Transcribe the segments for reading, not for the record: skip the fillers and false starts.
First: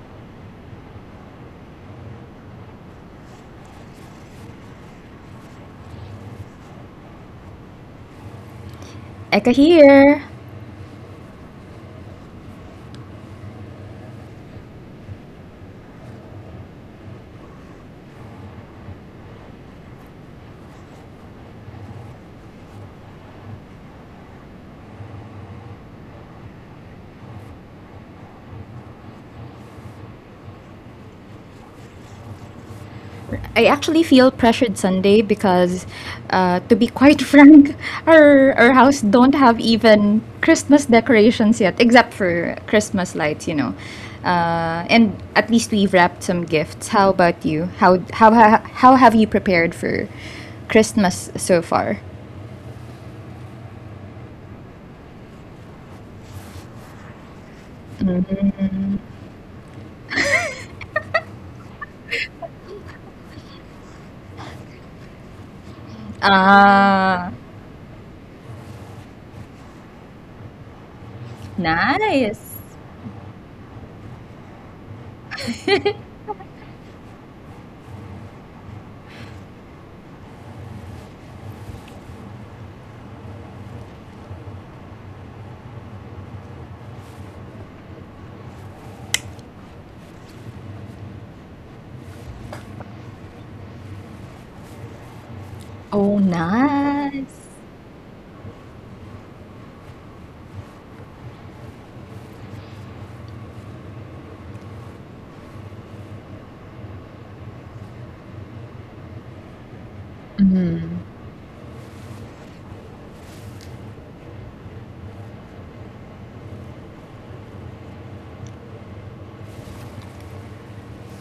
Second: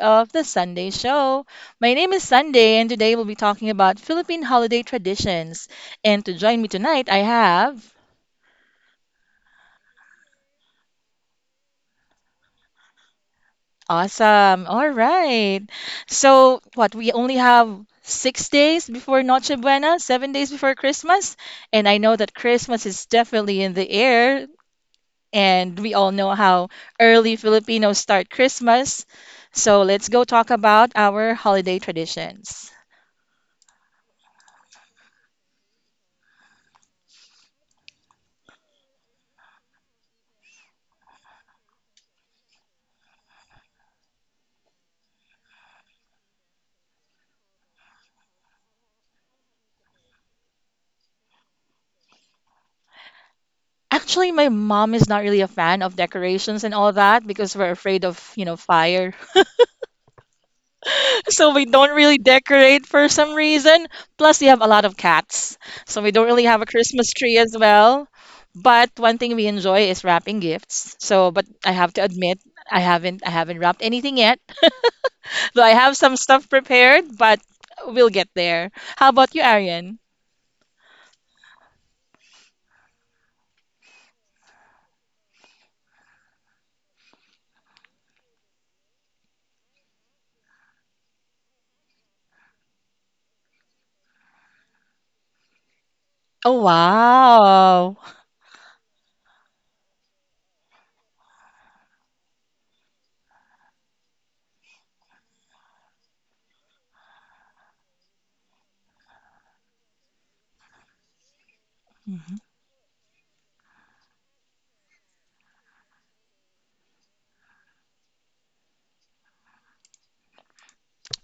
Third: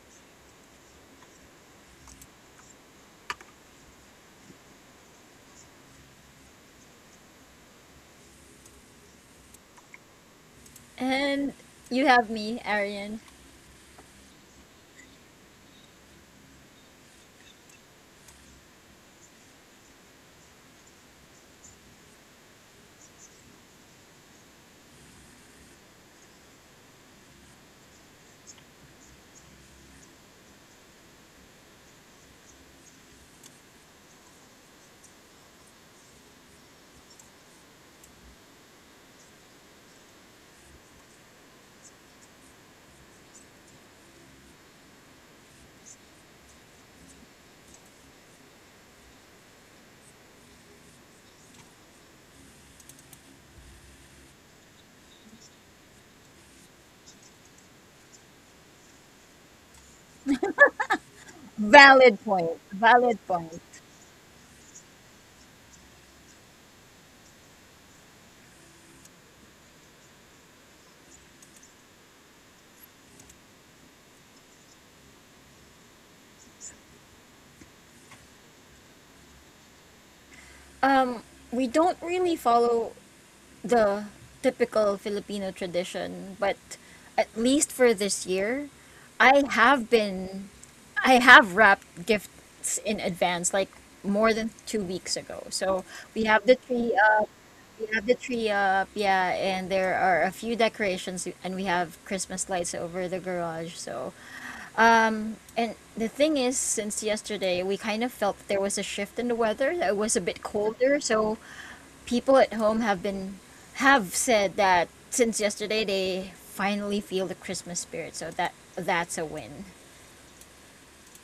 of The Sunday Show. My name is Sunday, and today we'll be talking about Philippine holiday traditions. And to join me tonight, I have. Eka here. And you have me, Arian. Awesome. All right. So, what, we only have 6 days before Noche Buena, 7 days before Christmas. And I know that Christmas is definitely in the air, and we all know how early Filipinos start Christmas. So, let's go talk about our holiday traditions. I actually feel pressured Sunday because, to be quite frank, our house don't have even Christmas decorations yet, except for Christmas lights. And at least we've wrapped some gifts. How about you? How have you prepared for Christmas so far? Actually, my mom is not really a fan of decorations and all that because we're afraid of, you know, fire. So we don't really Valid point. decorate for Valid some point. reason. Plus, we have a lot of cats. So we don't really have a Christmas Ah, tree as well. But one thing we enjoy is wrapping gifts. So, but I have to admit, nice. I haven't wrapped anything yet. Though I have some stuff prepared, but we'll get there. How about you, Arian? Um, we don't really follow the typical Filipino tradition, but at least for this year, I have been, I have wrapped gifts in advance, like more than 2 weeks ago. So Oh, we have the Oh, tree up, nice. Wow. Yeah, and there are a few decorations, and we have Christmas lights over the garage. And the thing is, since yesterday, we kind of felt there was a shift in the weather. It was a bit colder, so people at home have been have said that since yesterday they finally feel the Christmas spirit. So that's a win.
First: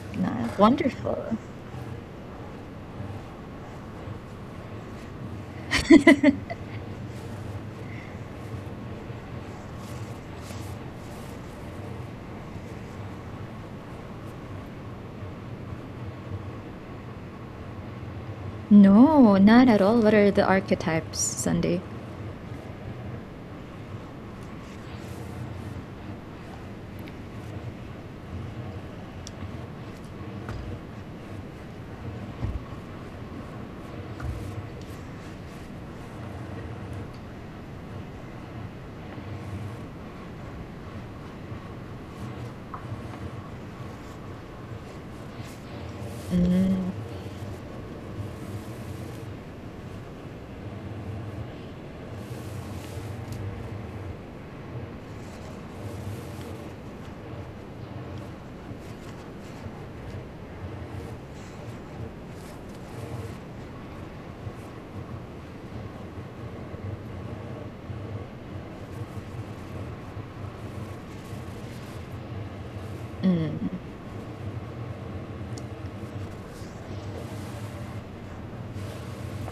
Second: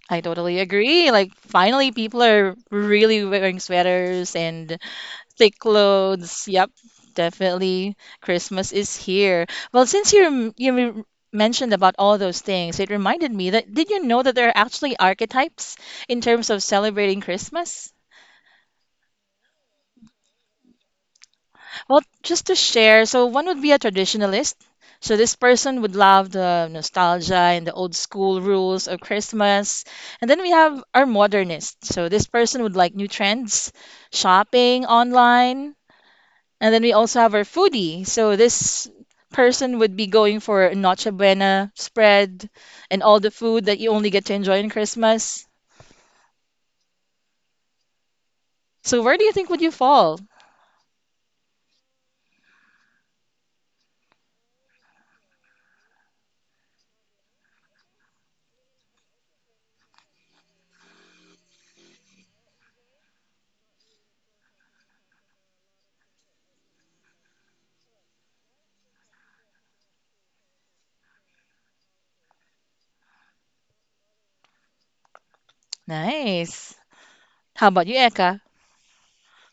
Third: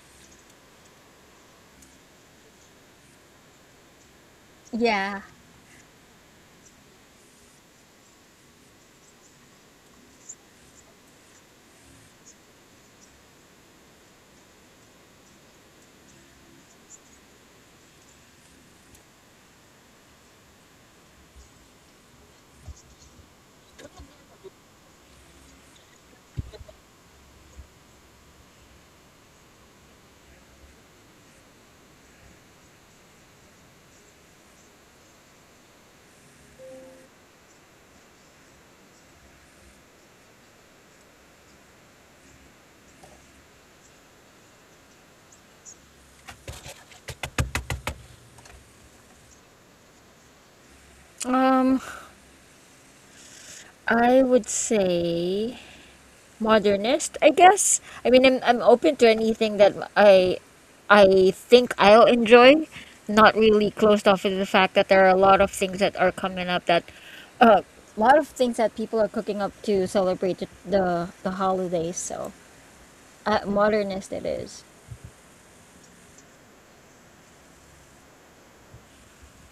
I Nice. totally agree. Wonderful. Like, finally, people are really wearing sweaters and Yeah. thick clothes. Yep, definitely. Christmas is here. Well, since you mentioned about all those things, it reminded me that did you know that there are actually archetypes in terms of celebrating Christmas? No, not at all. What are the archetypes, Sunday? Well, just to share, so one would be a traditionalist. So this person would love the nostalgia and the old school rules of Christmas. And then we have our modernist. So this person would like new trends, shopping online. And then we also have our foodie. So this person would be going for a Noche Buena spread and all the food that you only get to enjoy in Christmas. So where do you think would you fall? Um, I would say modernist, I guess. I mean, I'm open to anything that I think I'll enjoy. Not really closed off to the fact that there are a lot of things that are coming up that a lot of things that people are cooking up to celebrate the holidays. So, modernist it is. Nice. How about you, Eka?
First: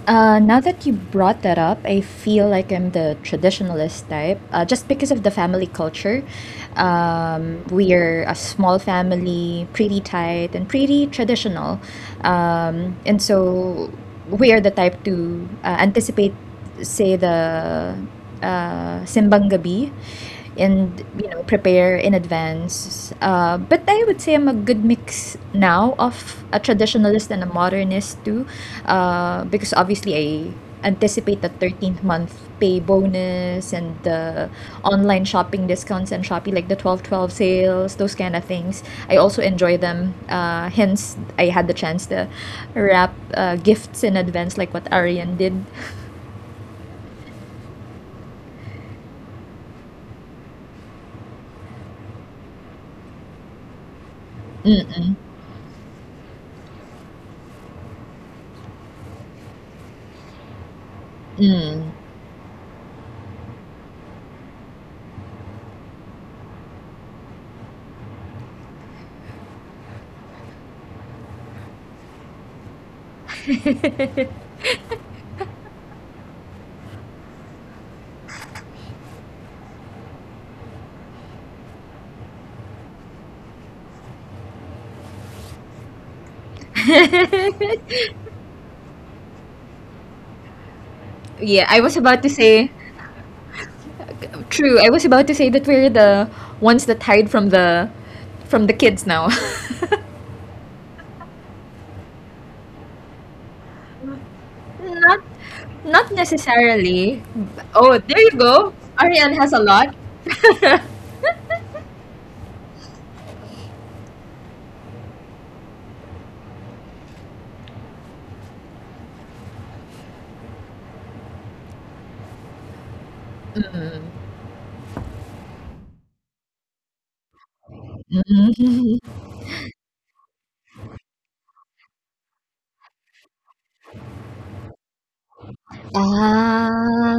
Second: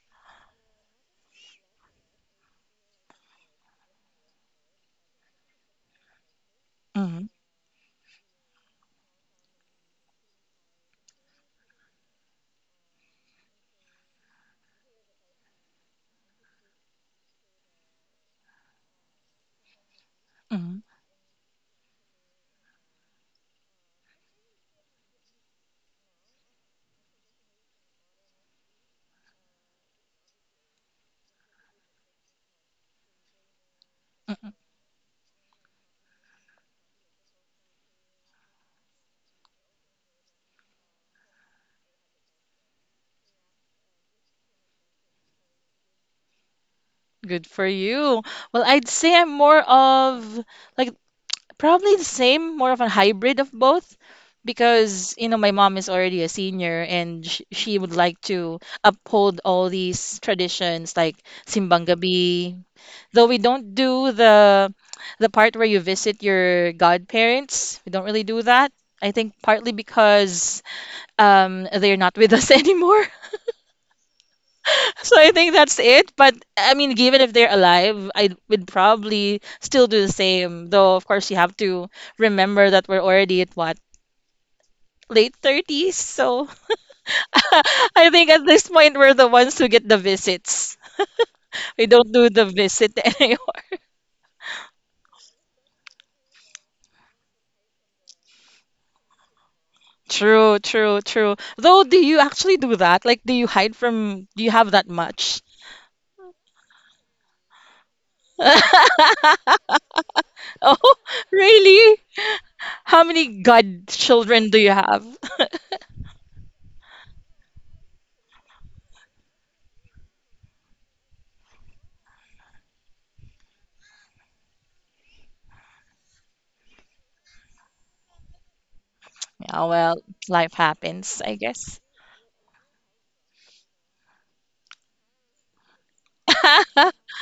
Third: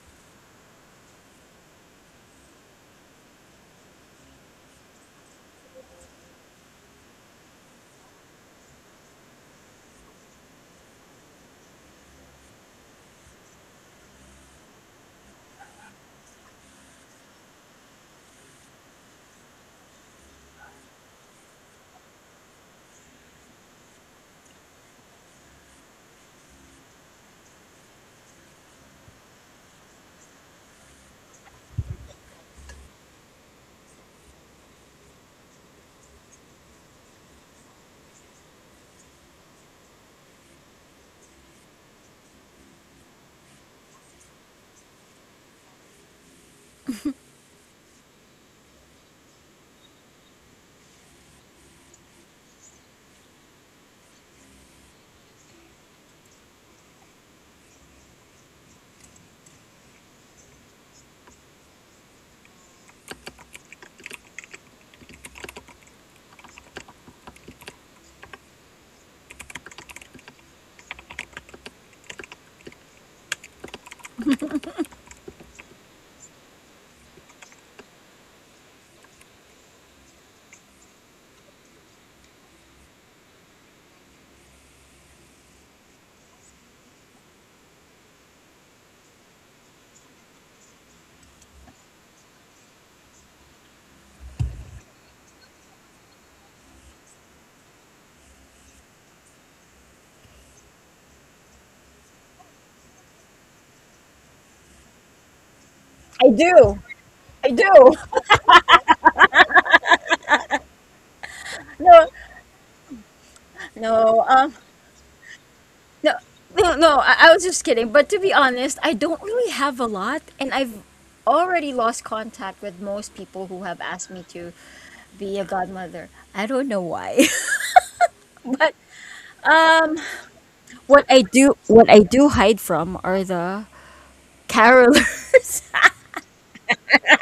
Now that you brought that up, I feel like I'm the traditionalist type. Just because of the family culture, Hmm. We are a small family, pretty tight and pretty traditional, and so we are the type to anticipate say the simbang gabi, and you know prepare in advance, but I would say I'm a good mix now of a traditionalist and a modernist too, because obviously I anticipate the 13th month pay bonus and the Hmm. online shopping discounts, and shopee like the 12.12 sales, those kind of things I also enjoy them, hence I had the chance to wrap gifts in advance like what arian did. Good for you. Well, I'd say I'm more of like probably the same, more of a hybrid of both because you know my mom is already a senior and sh she would like to uphold all these traditions like Mm. Simbang Gabi. Though we don't do the part where you visit your godparents, we don't really do that. I think partly because they're not with us anymore. So I think that's it. But I mean, given if they're alive, I would probably still do the same. Though, of course, you have to remember that we're already at what? Late 30s. So I think at this point, we're the ones who get the visits. Yeah, I We was don't about do to the say visit anymore. true. I was about to say that we're the ones that hide from the kids now. True, true, true. Though, do you actually do that? Like, do you hide from, do you have that Not much? not I do. necessarily. I do. Oh, there you go. Ariane has a lot. Oh, really? No, How many no. godchildren do you have? No, no, no. I was just kidding. But to be honest, I don't really have a lot, and I've already lost contact with most people who have asked me to be a godmother. I don't know why, but Oh, well, life happens, I guess. what I do hide from are the carolers, Ah.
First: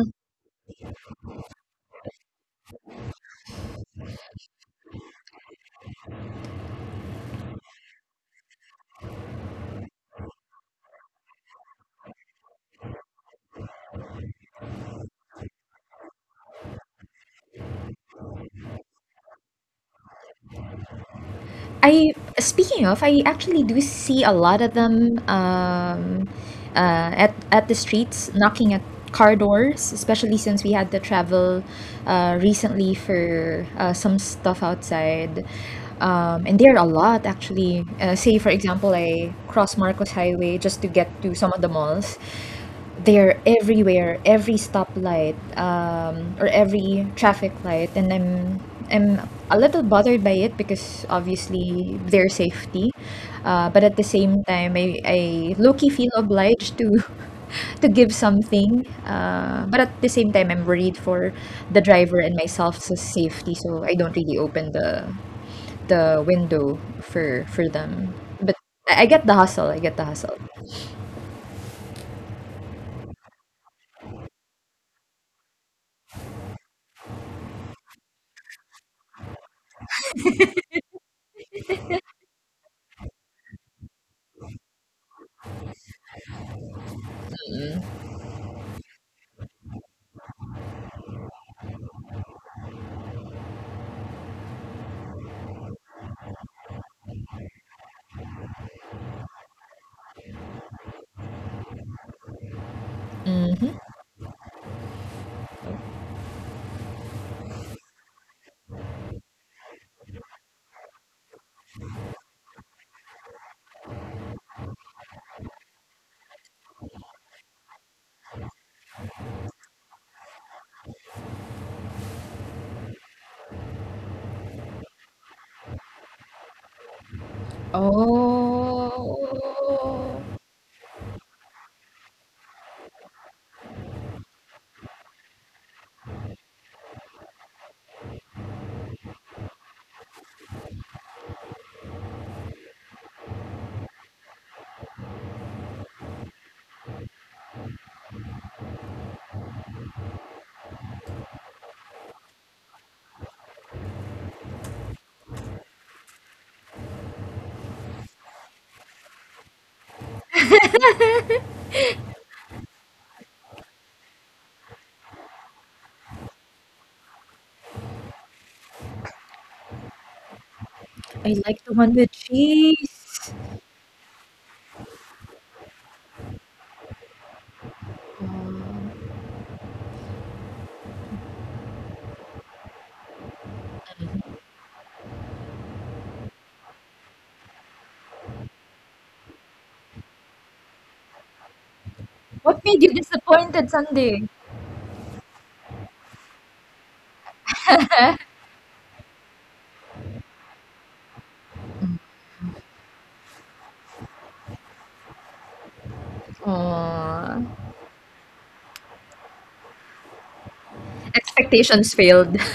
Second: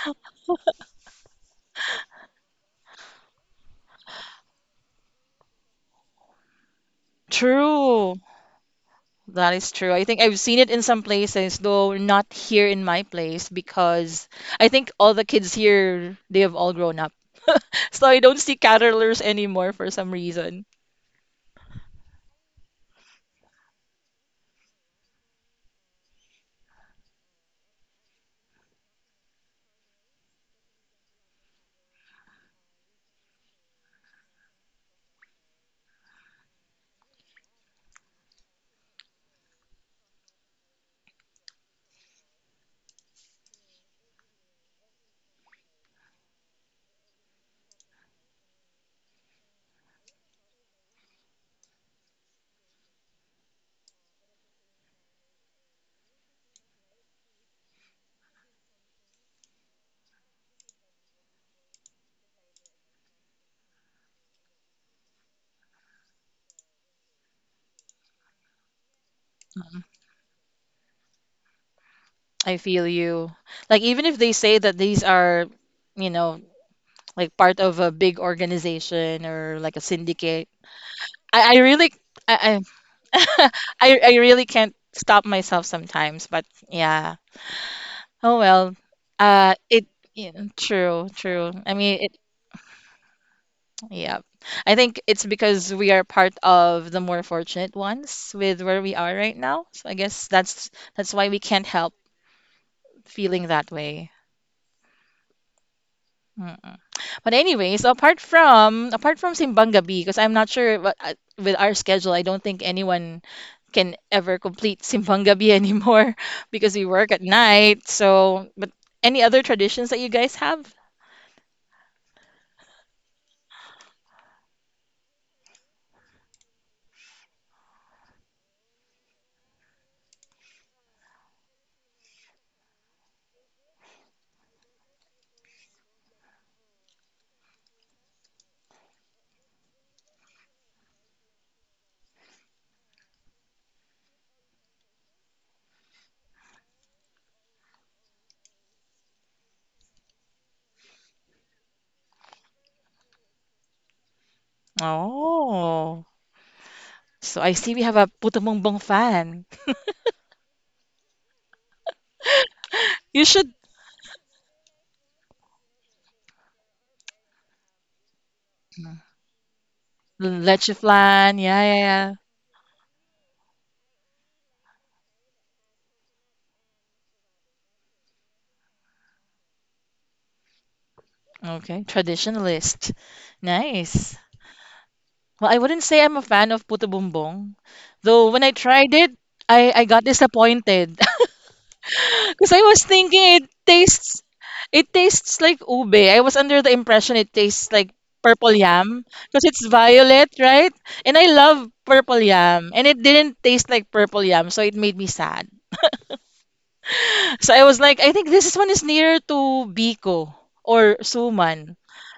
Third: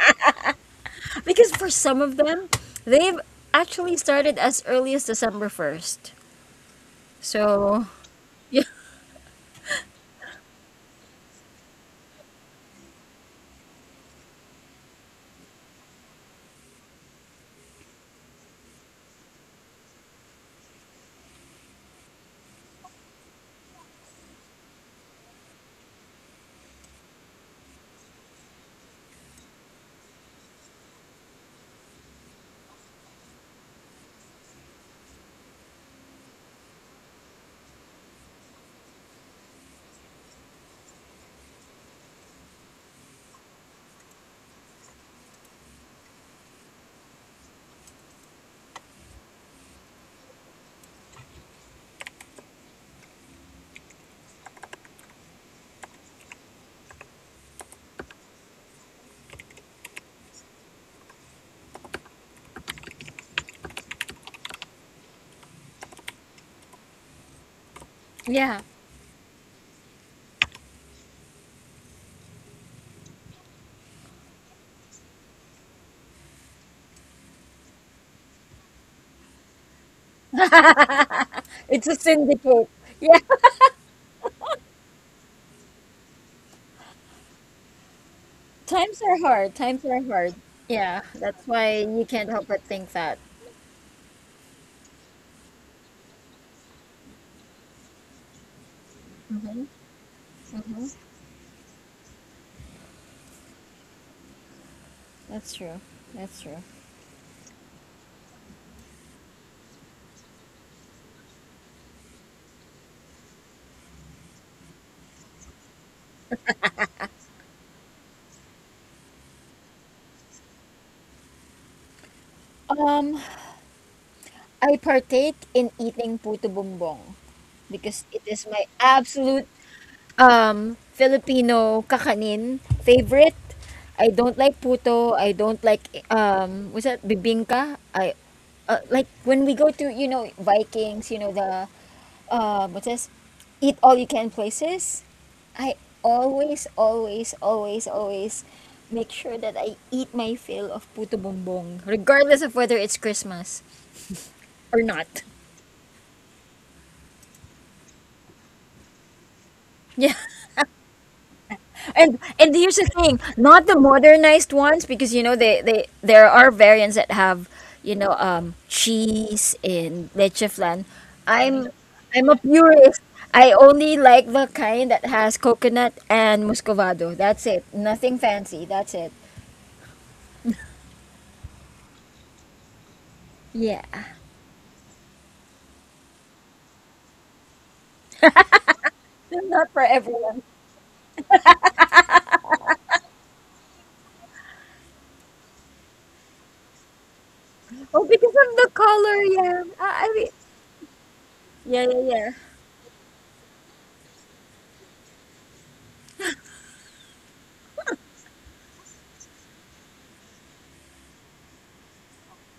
because for some of them, they've actually started as early as December first. So True. yeah, That is true. I think I've seen it in some places, though not here in my place, because I think all the kids here, they have all grown up. So I don't see caterpillars anymore for some reason. I speaking of, I actually do see a lot of them, at the streets knocking at car doors, especially since we had to travel recently for some stuff outside. And there are a lot actually. Say for example, I cross Marcos Highway just to get to some of the malls. They're everywhere, every stoplight, or every traffic light, and I'm a little bothered by it because obviously their safety, but at the same time, I low-key feel obliged to to give something, but at the same time, I'm worried for the driver and myself's safety, so I don't really open the window for them. But yeah, I get the hustle. I get the hustle. I feel you. Like, even if they say that these are, you know, like part of a big organization or like a syndicate, I it's a really, syndicate. I, Yeah. I, I really can't stop myself sometimes. But yeah, oh well, Times are hard. Times it are hard. yeah, Yeah, true, that's true. why I you mean, can't it help but think that. yeah. I think it's because we are part of the more fortunate ones with where we are right hmm now. So I guess hmm that's why we can't help feeling that way. That's true. That's true. Mm. But anyways, apart from Simbang Gabi, because I'm not sure what with our schedule, I don't think anyone can ever complete Simbang Gabi anymore because we work at night. So, but any other traditions that you guys have? Um, I partake in eating puto bumbong because it is my Oh, absolute Filipino kakanin favorite. I don't like puto. I don't like what's that, bibingka. I Like when we go to, you know, Vikings, you know, the what's this, eat all you can places. I always make sure that I eat my fill of puto bumbong regardless of whether it's Christmas or not. Oh. So I see we have a puto fan. Yeah. And here's the thing, You should not the modernized ones because you know they there are variants that have you know cheese and leche flan. leche I flan. like I'm the Yeah, yeah, one with yeah. I'm a purist. cheese. I only like the kind that has coconut and muscovado. That's it. Nothing fancy. That's Aw. it. Okay, traditionalist. Yeah, Nice. Well, I wouldn't say I'm a fan of Puto-Bumbong, though when I tried it, not for I got everyone. disappointed because What I made you was thinking disappointed, Sunday? It tastes like ube. I was under the impression it tastes Oh, like because of purple the yam color. because Yeah, it's I mean, violet, right? And I love yeah, yeah, purple yeah. yam, and it didn't taste like purple yam, so it made me sad. Oh, So I was like, I think this one is nearer to Biko or expectations Suman. failed.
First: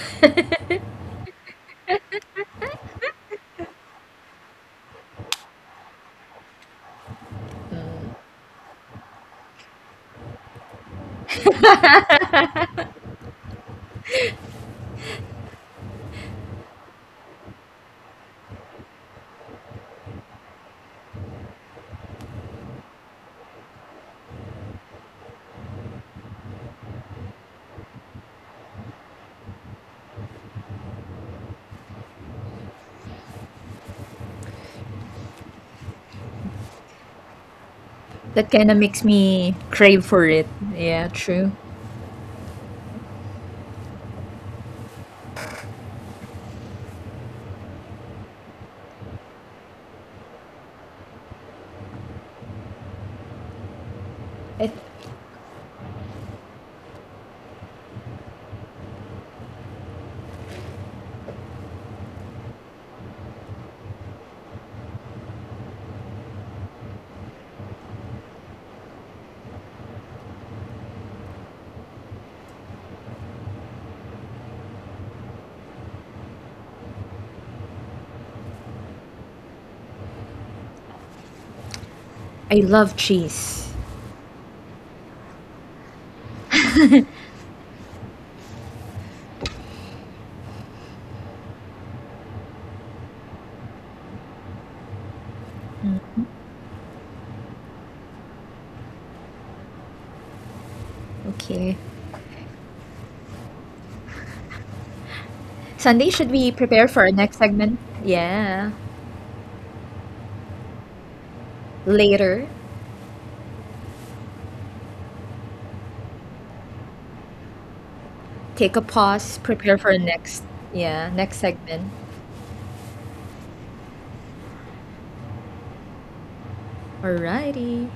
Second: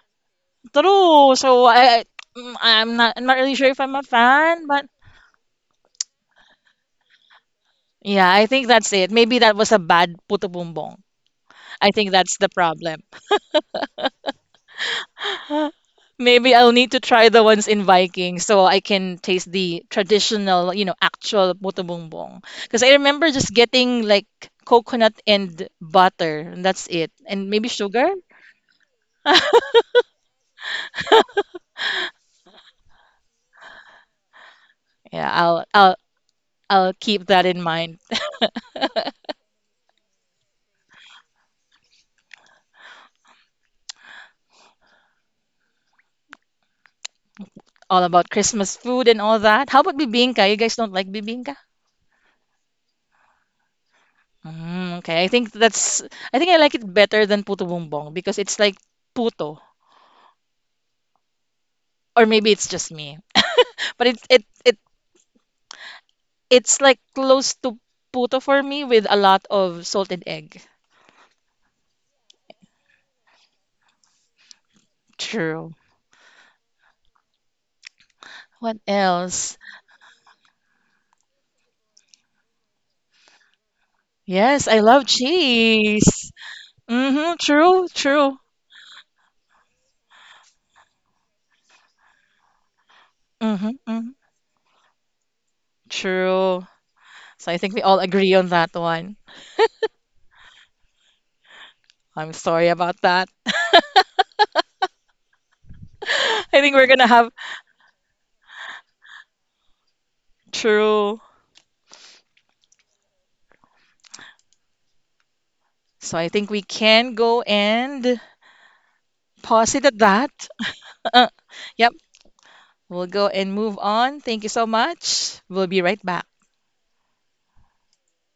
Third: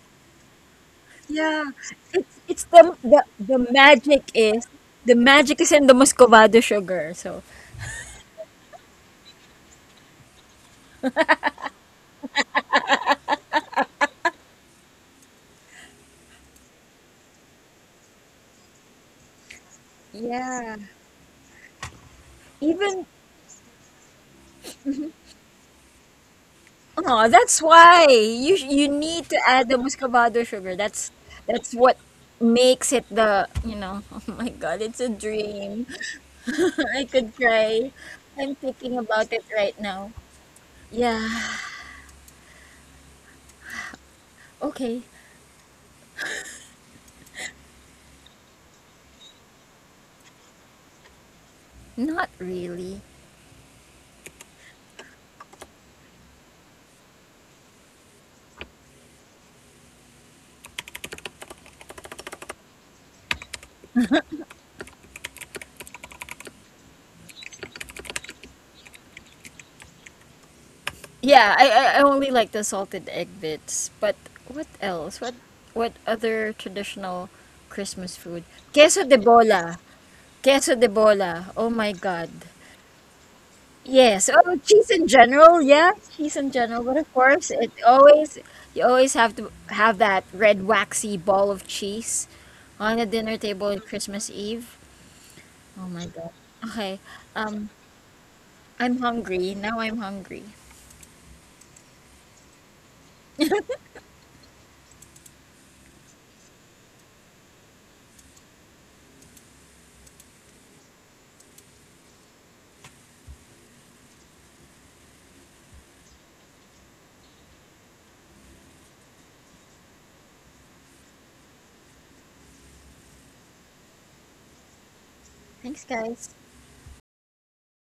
True. Yeah, So I mm, it's I'm not I'm not really sure if I'm a fan, but the magic is in the muscovado sugar. So yeah, I think that's it. Maybe that was a bad putubumbong. I think that's the problem. Maybe I'll need to try the ones in Viking so I can taste the traditional, you know, yeah. actual putubumbong. Because I remember Even just getting like coconut and butter, and that's it. And Oh, maybe that's sugar. why you need to add the muscovado sugar. That's what makes it the, you know, oh my God, Yeah, it's a I'll I'll dream. I'll keep I that in could mind. cry. That I'm kinda thinking makes about it me right crave now. for it. Yeah, Yeah. true. Okay. All about Christmas food and all that. How about bibingka? You guys don't like bibingka? Not really. Mm, I okay, I think that's I think I like it better than puto bumbong because it's like puto, or maybe it's just me. But it's like close to puto for me with a lot of salted egg. Yeah, I only like the salted egg bits. But what else? True. What other traditional Christmas What food? Queso else? de bola. Queso de bola. Oh my God. I love cheese. Yes, Yes, I oh, love cheese in general, cheese. yeah, cheese in general. Mm-hmm. But of True. course, it True. always you always have to have that red waxy ball of cheese on the Mm-hmm. dinner table Hmm. on Christmas Eve. Oh my True. God. Okay, So I think we all um, agree on that one. I'm hungry now. I'm hungry. Okay. I'm sorry about that. I Sunday, should we think prepare we're for gonna our have next segment? Yeah. true. Later. So I think we can go and Take a pause pause, it at prepare for that. our next, yeah, next Yep. segment. We'll go and move on. Thank you so much. We'll be right Thanks, back. guys. Alrighty.